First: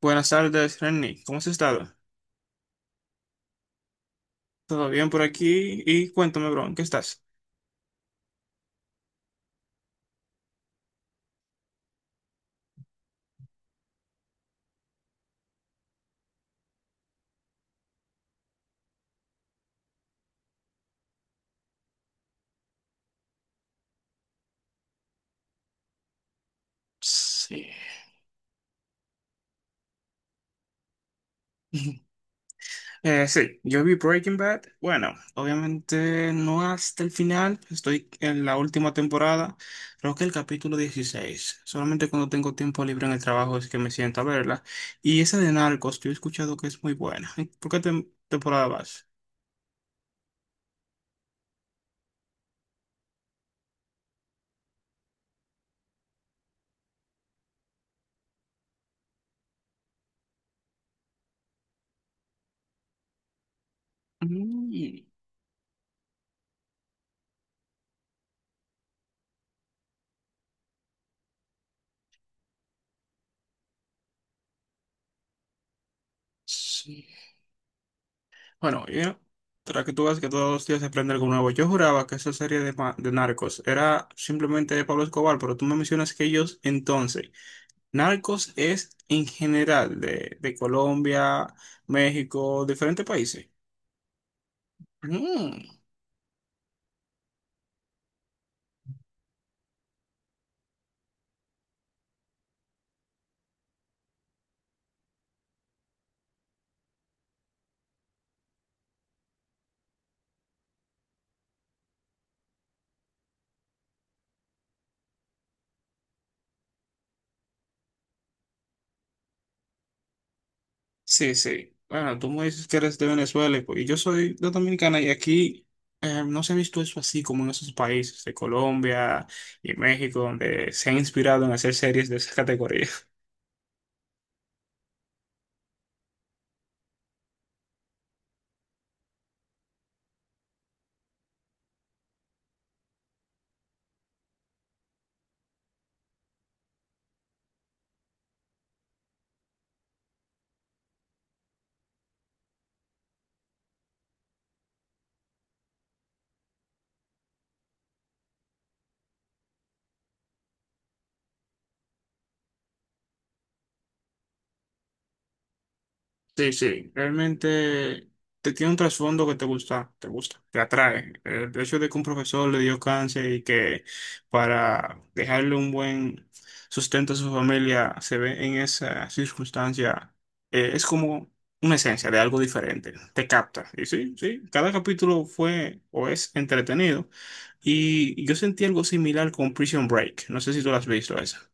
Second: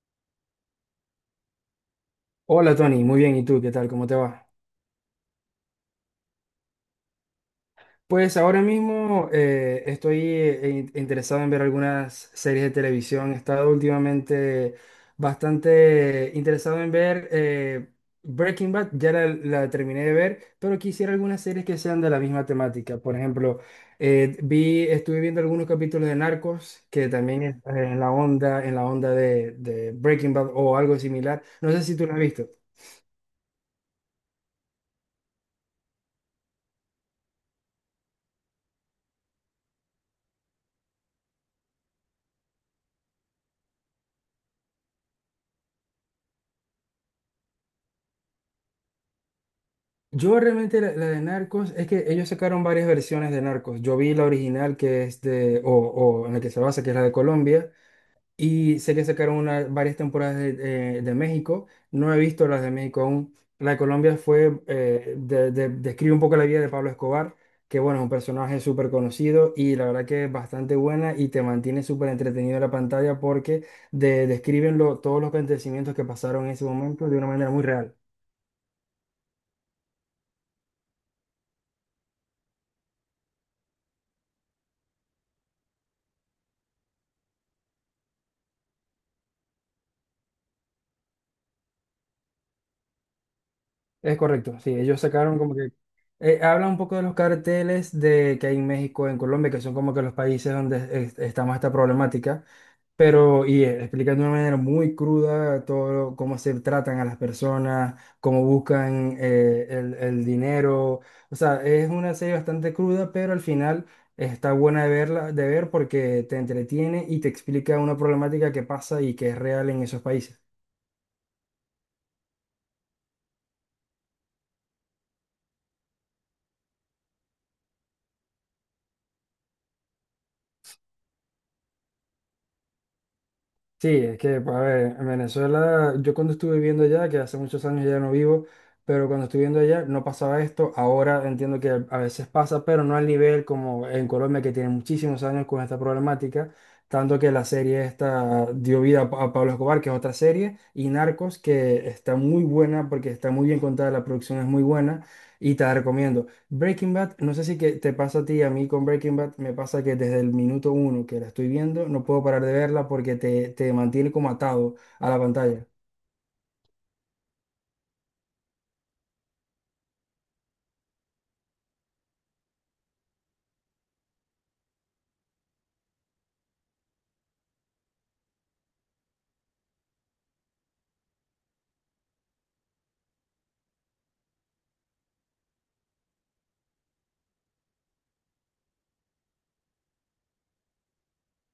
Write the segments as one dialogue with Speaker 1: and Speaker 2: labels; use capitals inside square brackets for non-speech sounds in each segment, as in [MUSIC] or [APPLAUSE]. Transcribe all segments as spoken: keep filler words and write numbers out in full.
Speaker 1: Buenas tardes, Renny. ¿Cómo has estado?
Speaker 2: Hola Tony, muy bien. ¿Y tú qué tal? ¿Cómo te va?
Speaker 1: ¿Todo bien por aquí? Y cuéntame, bro, ¿en qué estás?
Speaker 2: Pues ahora mismo eh, estoy eh, in- interesado en ver algunas series de televisión. He estado últimamente bastante interesado en ver eh, Breaking Bad, ya la, la terminé de ver, pero quisiera algunas series que sean de la misma temática. Por ejemplo, eh, vi, estuve viendo algunos capítulos de Narcos, que también es eh,
Speaker 1: Sí.
Speaker 2: en la onda, en la onda de, de Breaking Bad o algo similar. No sé si tú
Speaker 1: [LAUGHS]
Speaker 2: lo has visto.
Speaker 1: Eh, sí, yo vi Breaking Bad. Bueno, obviamente no hasta el final. Estoy en la última temporada. Creo que el capítulo dieciséis. Solamente cuando tengo tiempo libre en el trabajo es que me siento a verla. Y esa de Narcos, yo he escuchado que es muy buena. ¿Por qué tem- temporada vas?
Speaker 2: Yo realmente la, la de Narcos, es que ellos sacaron varias versiones de Narcos. Yo vi la original que es de, o, o en la que se basa, que es la de Colombia, y sé que sacaron una- varias temporadas de, eh, de México. No he visto las de México aún. La de Colombia fue,
Speaker 1: Mm,
Speaker 2: eh, de- de- describe un poco la vida de Pablo Escobar, que bueno, es un personaje súper conocido y la verdad que es bastante buena y te mantiene súper entretenido en la pantalla porque de- describen lo- todos los acontecimientos que pasaron en ese
Speaker 1: sí.
Speaker 2: momento de una manera muy real.
Speaker 1: Bueno, y tras que tú ves que todos los días se prende algo nuevo. Yo juraba que esa serie de, ma- de Narcos era simplemente de Pablo Escobar, pero tú me mencionas que ellos entonces. Narcos es en general de, de Colombia, México, diferentes países.
Speaker 2: Es correcto, sí, ellos sacaron como
Speaker 1: Mm,
Speaker 2: que, eh, habla un poco de los carteles de que hay en México, en Colombia, que son como que los países donde es- está más esta problemática, pero y eh, explican de una manera muy cruda todo lo- cómo se tratan a las personas, cómo buscan eh, el, el dinero, o sea, es una serie bastante cruda, pero al final está buena de verla, de ver porque te entretiene y te explica una problemática que pasa y que es real en esos países.
Speaker 1: sí, sí. Bueno, tú me dices que eres de Venezuela y pues, y yo soy de Dominicana y aquí eh, no se ha visto eso así como en esos países de Colombia y México, donde se ha inspirado en hacer series de esa categoría.
Speaker 2: Sí, es que, pues, a ver, en Venezuela, yo cuando estuve viviendo allá, que hace muchos años ya no vivo, pero cuando estuve viviendo allá no pasaba esto. Ahora entiendo que a veces pasa, pero no al nivel como en Colombia, que tiene muchísimos años con esta problemática, tanto que la serie esta dio vida a, Pa- a Pablo Escobar, que es otra serie, y Narcos, que está muy buena porque está muy bien contada, la producción es muy buena, y te la recomiendo. Breaking Bad, no sé si que te pasa a ti, a mí con Breaking Bad me pasa que desde el minuto uno que la estoy viendo no puedo parar de verla porque te, te mantiene como atado a la pantalla.
Speaker 1: Sí, sí, realmente te tiene un trasfondo que te gusta, te gusta, te atrae. El hecho de que un profesor le dio cáncer y que para dejarle un buen sustento a su familia se ve en esa circunstancia, eh, es como una esencia de algo diferente, te capta. Y sí, sí, cada capítulo fue o es entretenido. Y yo sentí algo similar con Prison Break, no sé si tú lo has visto esa.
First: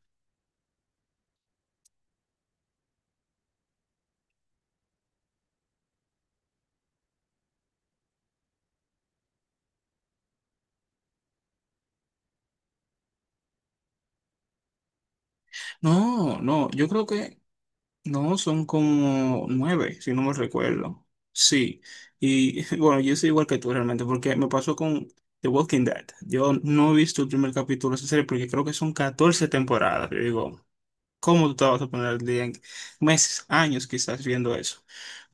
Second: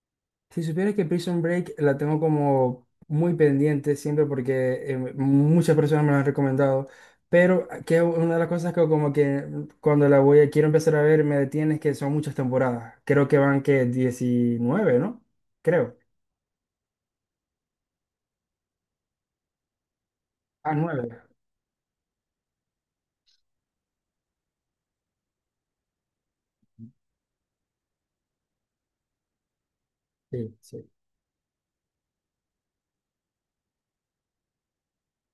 Speaker 2: Si supieras que Prison Break la tengo como muy pendiente siempre porque eh, muchas personas me la han recomendado, pero que una de las cosas que como que cuando la voy a, quiero empezar a ver me detiene es que son muchas temporadas. Creo que van que diecinueve, ¿no? Creo.
Speaker 1: No, no, yo creo que no, son como nueve, si no me
Speaker 2: Ah,
Speaker 1: recuerdo.
Speaker 2: nueve.
Speaker 1: Sí. Y [LAUGHS] bueno, yo soy igual que tú realmente, porque me pasó con The Walking Dead. Yo no he visto el primer capítulo de esa serie porque creo que son catorce temporadas. Yo
Speaker 2: Sí,
Speaker 1: digo,
Speaker 2: sí.
Speaker 1: ¿cómo tú te vas a poner al día en meses, años quizás viendo eso?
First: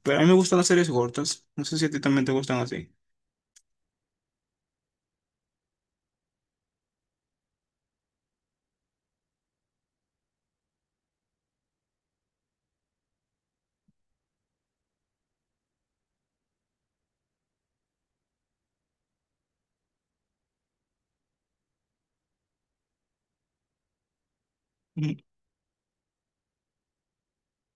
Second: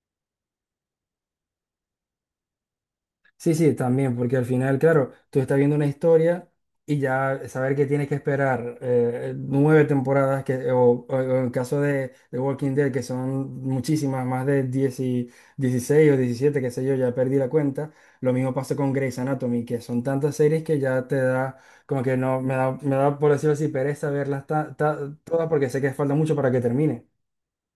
Speaker 1: Pero a mí me gustan las series cortas. No sé si a ti también te gustan así.
Speaker 2: Sí, sí, también, porque al final, claro, tú estás viendo una historia y ya saber que tienes que esperar eh, nueve temporadas, que, o, o en el caso de, de Walking Dead, que son muchísimas, más de diez y- dieciséis o diecisiete, qué sé yo, ya perdí la cuenta. Lo mismo pasa con Grey's Anatomy, que son tantas series que ya te da, como que no, me da, me da por decirlo así, pereza verlas ta- ta- todas porque sé que falta mucho para que termine.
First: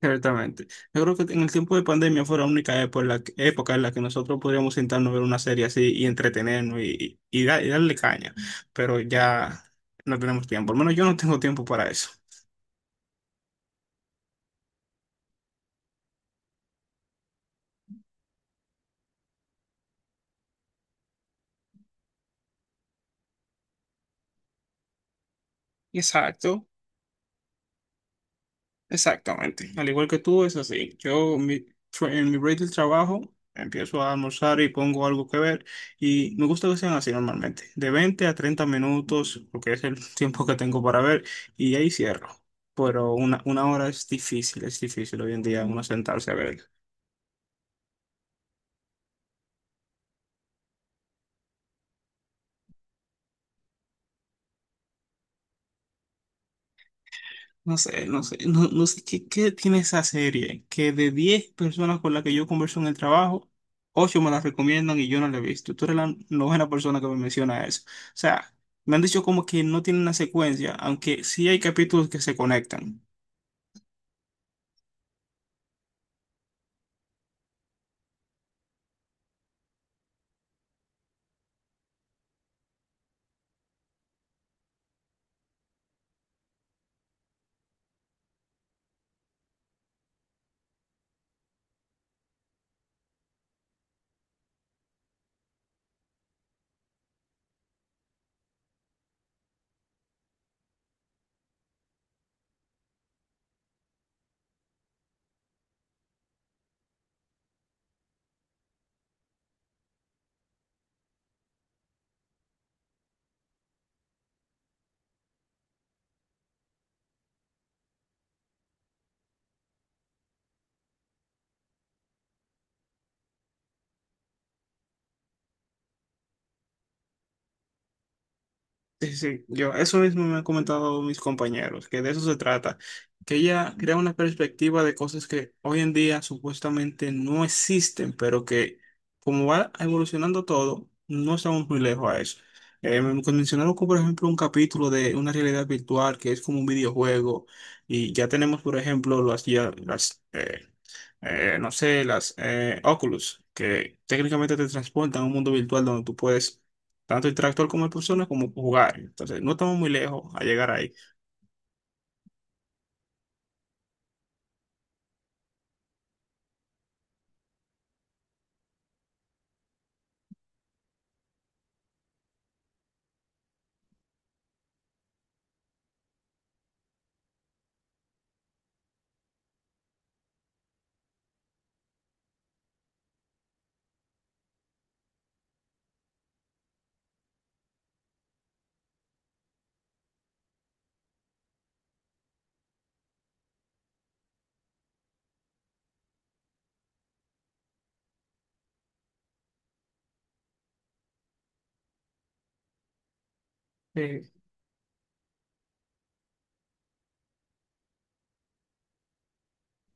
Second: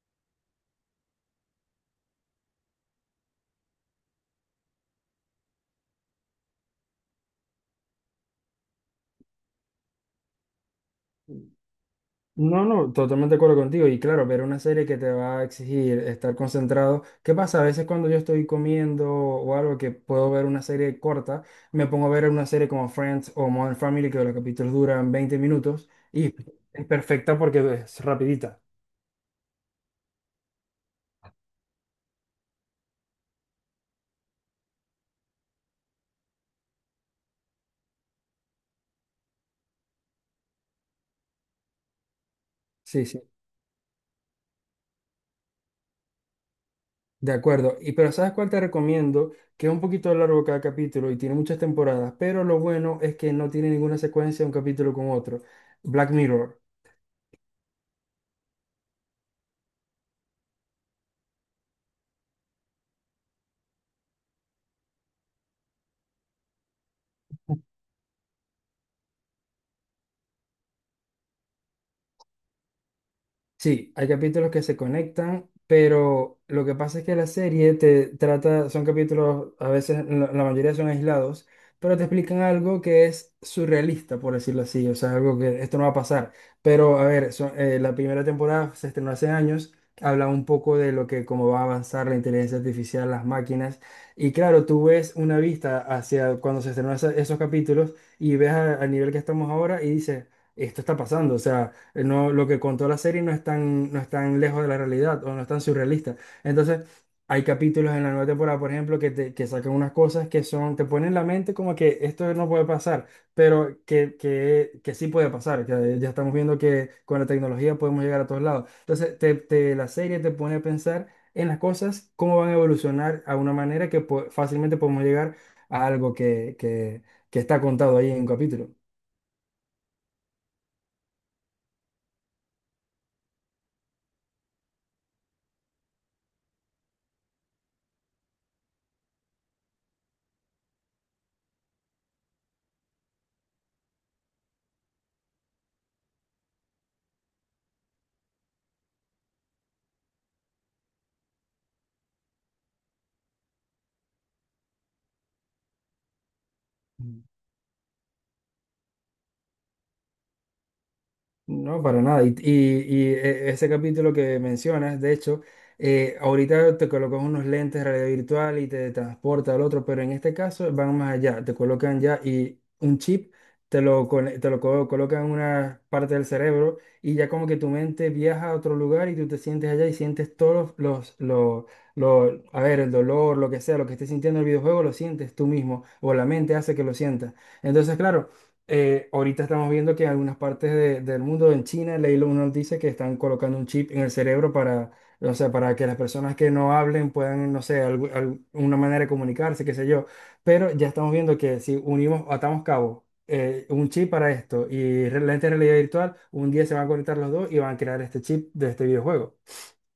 Speaker 1: Ciertamente. Yo creo que en el tiempo de pandemia fue la única época en la que, época en la que nosotros podríamos sentarnos a ver una serie así y entretenernos y, y, da- y darle caña, pero ya no tenemos tiempo, al menos yo no tengo tiempo para eso.
Speaker 2: No, no, totalmente de acuerdo contigo. Y claro, ver una serie que te va a exigir estar concentrado. ¿Qué pasa? A veces cuando yo estoy comiendo o algo que puedo ver una serie corta, me pongo a ver una serie como Friends o Modern Family, que los capítulos duran veinte minutos y
Speaker 1: Exacto.
Speaker 2: es perfecta porque es rapidita.
Speaker 1: Exactamente. Al igual que tú, es así. Yo mi- tra- en mi break del trabajo empiezo a almorzar y pongo algo que ver y me gusta que sean así normalmente. De veinte a treinta minutos, porque es el [LAUGHS] tiempo que tengo para ver y ahí cierro.
Speaker 2: Sí,
Speaker 1: Pero
Speaker 2: sí,
Speaker 1: una, una hora es difícil, es difícil hoy en día uno sentarse a ver.
Speaker 2: de acuerdo. Y pero ¿sabes cuál te recomiendo? Que es un poquito largo cada capítulo y tiene muchas temporadas, pero lo bueno es que no tiene ninguna secuencia un capítulo con otro. Black Mirror.
Speaker 1: No sé, no sé, no, no sé qué, qué tiene esa serie, que de diez personas con las que yo converso en el trabajo, ocho me la recomiendan y yo no la he visto. Tú eres la novena persona que me menciona eso. O sea, me han dicho como que no tiene una secuencia, aunque sí hay capítulos que se conectan.
Speaker 2: Sí, hay capítulos que se conectan, pero lo que pasa es que la serie te trata, son capítulos, a veces la la mayoría son aislados, pero te explican algo que es surrealista, por decirlo así, o sea, algo que esto no va a pasar. Pero a ver, son- eh, la primera temporada se estrenó hace años, habla un poco de lo que, cómo va a avanzar la inteligencia artificial, las máquinas, y claro, tú ves una vista hacia cuando se estrenó esa- esos capítulos y ves a- al nivel que estamos ahora y dices, esto está pasando, o sea eh, No, lo que contó la serie no es tan, no es tan lejos de la realidad o no es tan surrealista. Entonces, hay capítulos en la nueva temporada, por ejemplo, que, te, que sacan unas cosas que son, te ponen en la mente como que esto no puede pasar, pero que, que, que sí puede pasar. Que ya estamos viendo que con la tecnología podemos llegar a todos lados. Entonces, te, te- la serie te pone a pensar en las cosas, cómo van a evolucionar a una manera que po- fácilmente podemos llegar a algo que, que, que está contado ahí en un capítulo.
Speaker 1: Sí, sí, sí. Yo eso mismo me han comentado mis compañeros, que de eso se trata, que ella crea una perspectiva de cosas que hoy en día supuestamente no existen, pero que como va evolucionando todo, no estamos muy lejos a eso. Eh, me mencionaron, como, por ejemplo, un capítulo de una realidad virtual que es como un videojuego y ya tenemos, por ejemplo, las, ya- las, eh, eh, no sé, las eh, Oculus, que técnicamente te transportan a un mundo virtual donde tú puedes tanto interactuar con las personas como jugar. Entonces, no estamos muy lejos a llegar ahí.
Speaker 2: No, para nada. Y, y- y, eh, ese capítulo que mencionas, de hecho, eh, ahorita te colocan unos lentes de realidad virtual y te transporta al otro, pero en este caso van más allá, te colocan ya y un chip, te lo, cone- te lo co- colocan en una parte del cerebro y ya como que tu mente viaja a otro lugar y tú te sientes allá y sientes todos los, los, los, los- a ver, el dolor, lo que sea, lo que estés sintiendo en el videojuego, lo sientes tú mismo o la mente hace que lo sientas. Entonces, claro eh, ahorita estamos viendo que en algunas partes de- del mundo, en China, leí Elon Musk dice que están colocando un chip en el cerebro para, o sea, para que las personas que no hablen puedan, no sé, algu- al- una manera de comunicarse, qué sé yo. Pero ya estamos viendo que si unimos, atamos cabo, eh, un chip para
Speaker 1: Sí.
Speaker 2: esto y re- lentes de realidad virtual, un día se van a conectar los dos y van a crear este chip de este videojuego.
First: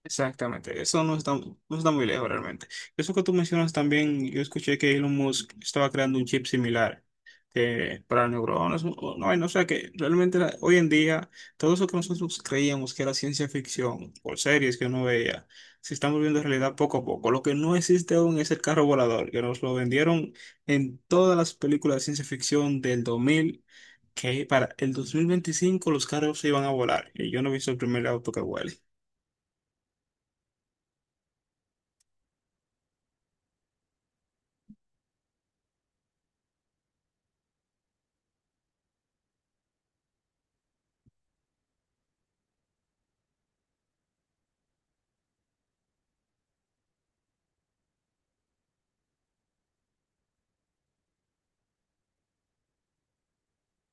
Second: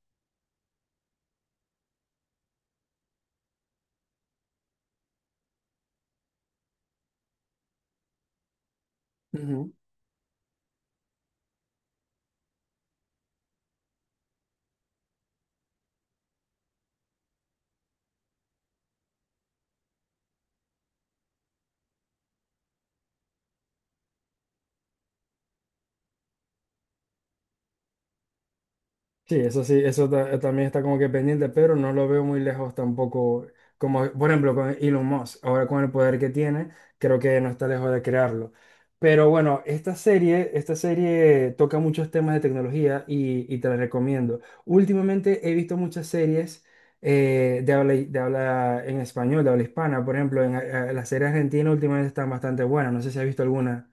Speaker 1: Exactamente, eso no está, no está muy lejos realmente. Eso que tú mencionas también, yo escuché que Elon Musk estaba creando un chip similar que para neuronas, o- o no, no, o sea que realmente la- hoy en día todo eso que nosotros creíamos que era ciencia ficción o series que uno veía, se están volviendo realidad poco a poco. Lo que no existe aún es el carro volador, que nos lo vendieron en todas las películas de ciencia ficción del dos mil, que para el dos mil veinticinco los carros se iban a volar y yo no he visto el primer auto que vuela.
Speaker 2: Sí, eso sí, eso ta- también está como que pendiente, pero no lo veo muy lejos tampoco. Como por ejemplo con Elon Musk, ahora con el poder que tiene, creo que no está lejos de crearlo. Pero bueno, esta serie, esta serie toca muchos temas de tecnología y, y te la recomiendo. Últimamente he visto muchas series eh, de habla, de habla en español, de habla hispana. Por ejemplo, en, eh, la serie argentina últimamente están bastante buenas. No sé si has visto alguna.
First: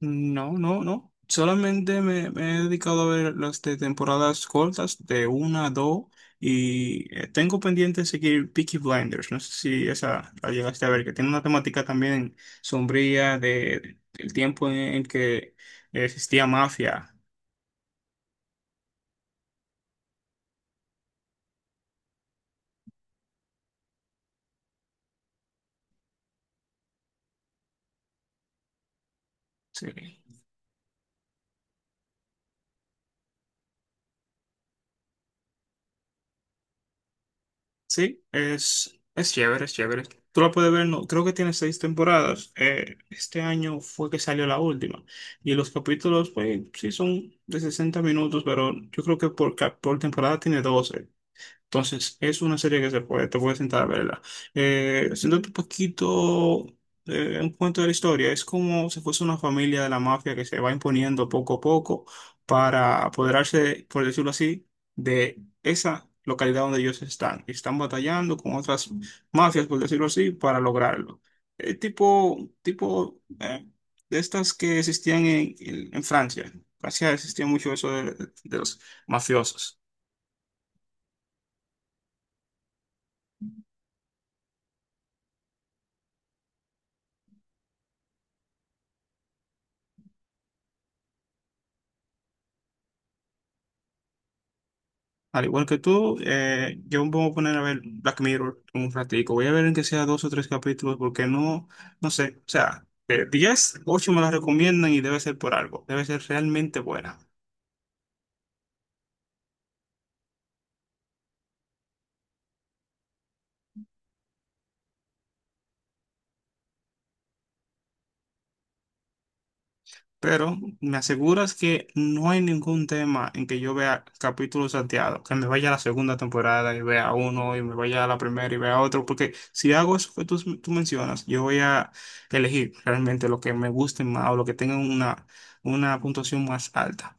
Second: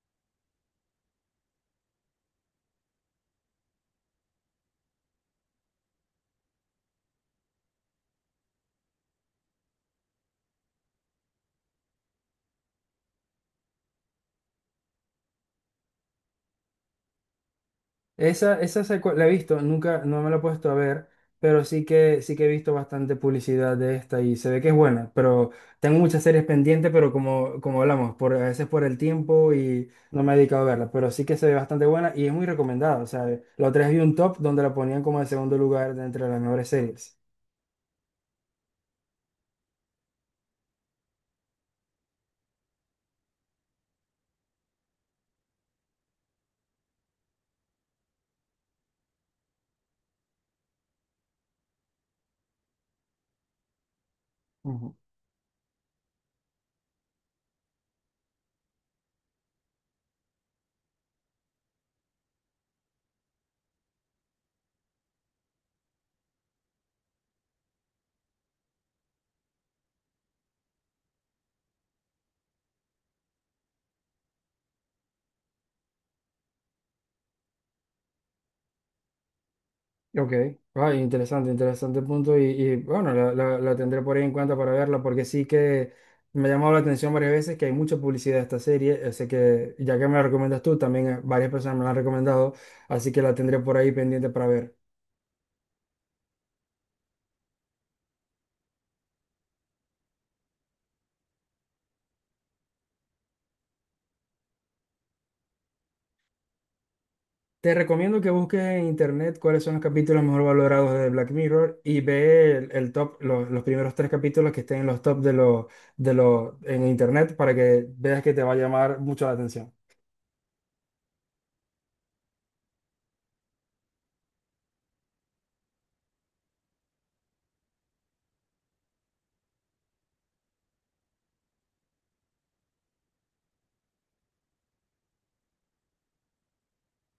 Speaker 1: No, no, no. Solamente me, me he dedicado a ver las de temporadas cortas, de una a dos, y eh, tengo pendiente seguir Peaky Blinders. No sé si esa la llegaste a ver, que tiene una temática también sombría de, del tiempo en, el que existía mafia.
Speaker 2: Esa, esa sé cuál- la he visto, nunca, no me la he puesto a ver, pero sí que, sí que he visto bastante publicidad de esta y se ve que es buena, pero tengo muchas series pendientes, pero como, como hablamos, por, a veces por el tiempo
Speaker 1: Sí.
Speaker 2: y no me he dedicado a verla, pero sí que se ve bastante buena y es muy recomendada, o sea, la otra vez vi un top donde la ponían como en segundo lugar de entre las mejores series.
Speaker 1: Sí, es, es chévere, es chévere. Tú la puedes ver, no, creo que tiene seis temporadas. Eh, este año fue que salió la última. Y los capítulos, pues, sí son de sesenta minutos, pero yo creo que por, cap- por temporada tiene doce. Entonces, es una serie que se puede, te puedes sentar a verla. Eh, siéntate un poquito eh, un cuento de la historia, es como si fuese una familia de la mafia que se va imponiendo poco a poco para apoderarse, por decirlo así, de esa localidad donde ellos están. Y están batallando con otras mafias, por decirlo así, para lograrlo. Eh, tipo, tipo eh, de estas que existían en, en, en Francia. Francia existía mucho eso de de los mafiosos.
Speaker 2: Ok, ay, interesante, interesante punto y, y, bueno, la, la- la tendré por ahí en cuenta para verla porque sí que me ha llamado la atención varias veces que hay mucha publicidad de esta serie, eh, sé que ya que me la recomiendas tú, también eh, varias personas me la han recomendado, así que la tendré por ahí pendiente para ver.
Speaker 1: Al igual que tú, eh, yo me voy a poner a ver Black Mirror un ratico. Voy a ver en que sea dos o tres capítulos porque no, no sé. O sea, de diez, ocho me la recomiendan y debe ser por algo. Debe ser realmente buena.
Speaker 2: Te recomiendo que busques en internet cuáles son los capítulos mejor valorados de Black Mirror y ve el, el top, los, los primeros tres capítulos que estén en los top de los, de los, en internet para que veas que te va a llamar mucho la atención.
Speaker 1: Pero me aseguras que no hay ningún tema en que yo vea capítulos salteados, que me vaya a la segunda temporada y vea uno y me vaya a la primera y vea otro. Porque si hago eso que tú, tú mencionas, yo voy a elegir realmente lo que me guste más o lo que tenga una, una puntuación más alta.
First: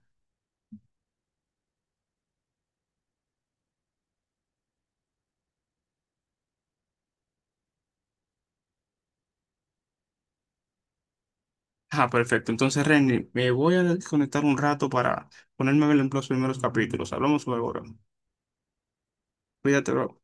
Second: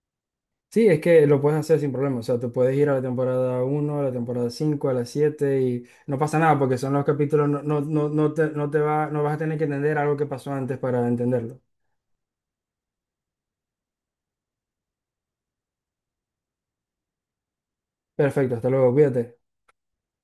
Speaker 2: Sí, es que lo puedes hacer sin problema. O sea, tú puedes ir a la temporada uno, a la temporada cinco, a la siete y no pasa nada porque son los capítulos, no, no, no, no te, no te va, no vas a tener que entender algo que pasó antes para entenderlo.
Speaker 1: Ah, perfecto. Entonces, Renny, me voy a desconectar un rato para ponerme a ver los primeros capítulos. Hablamos luego, bro.
Speaker 2: Perfecto, hasta luego, cuídate.
Speaker 1: Cuídate, bro.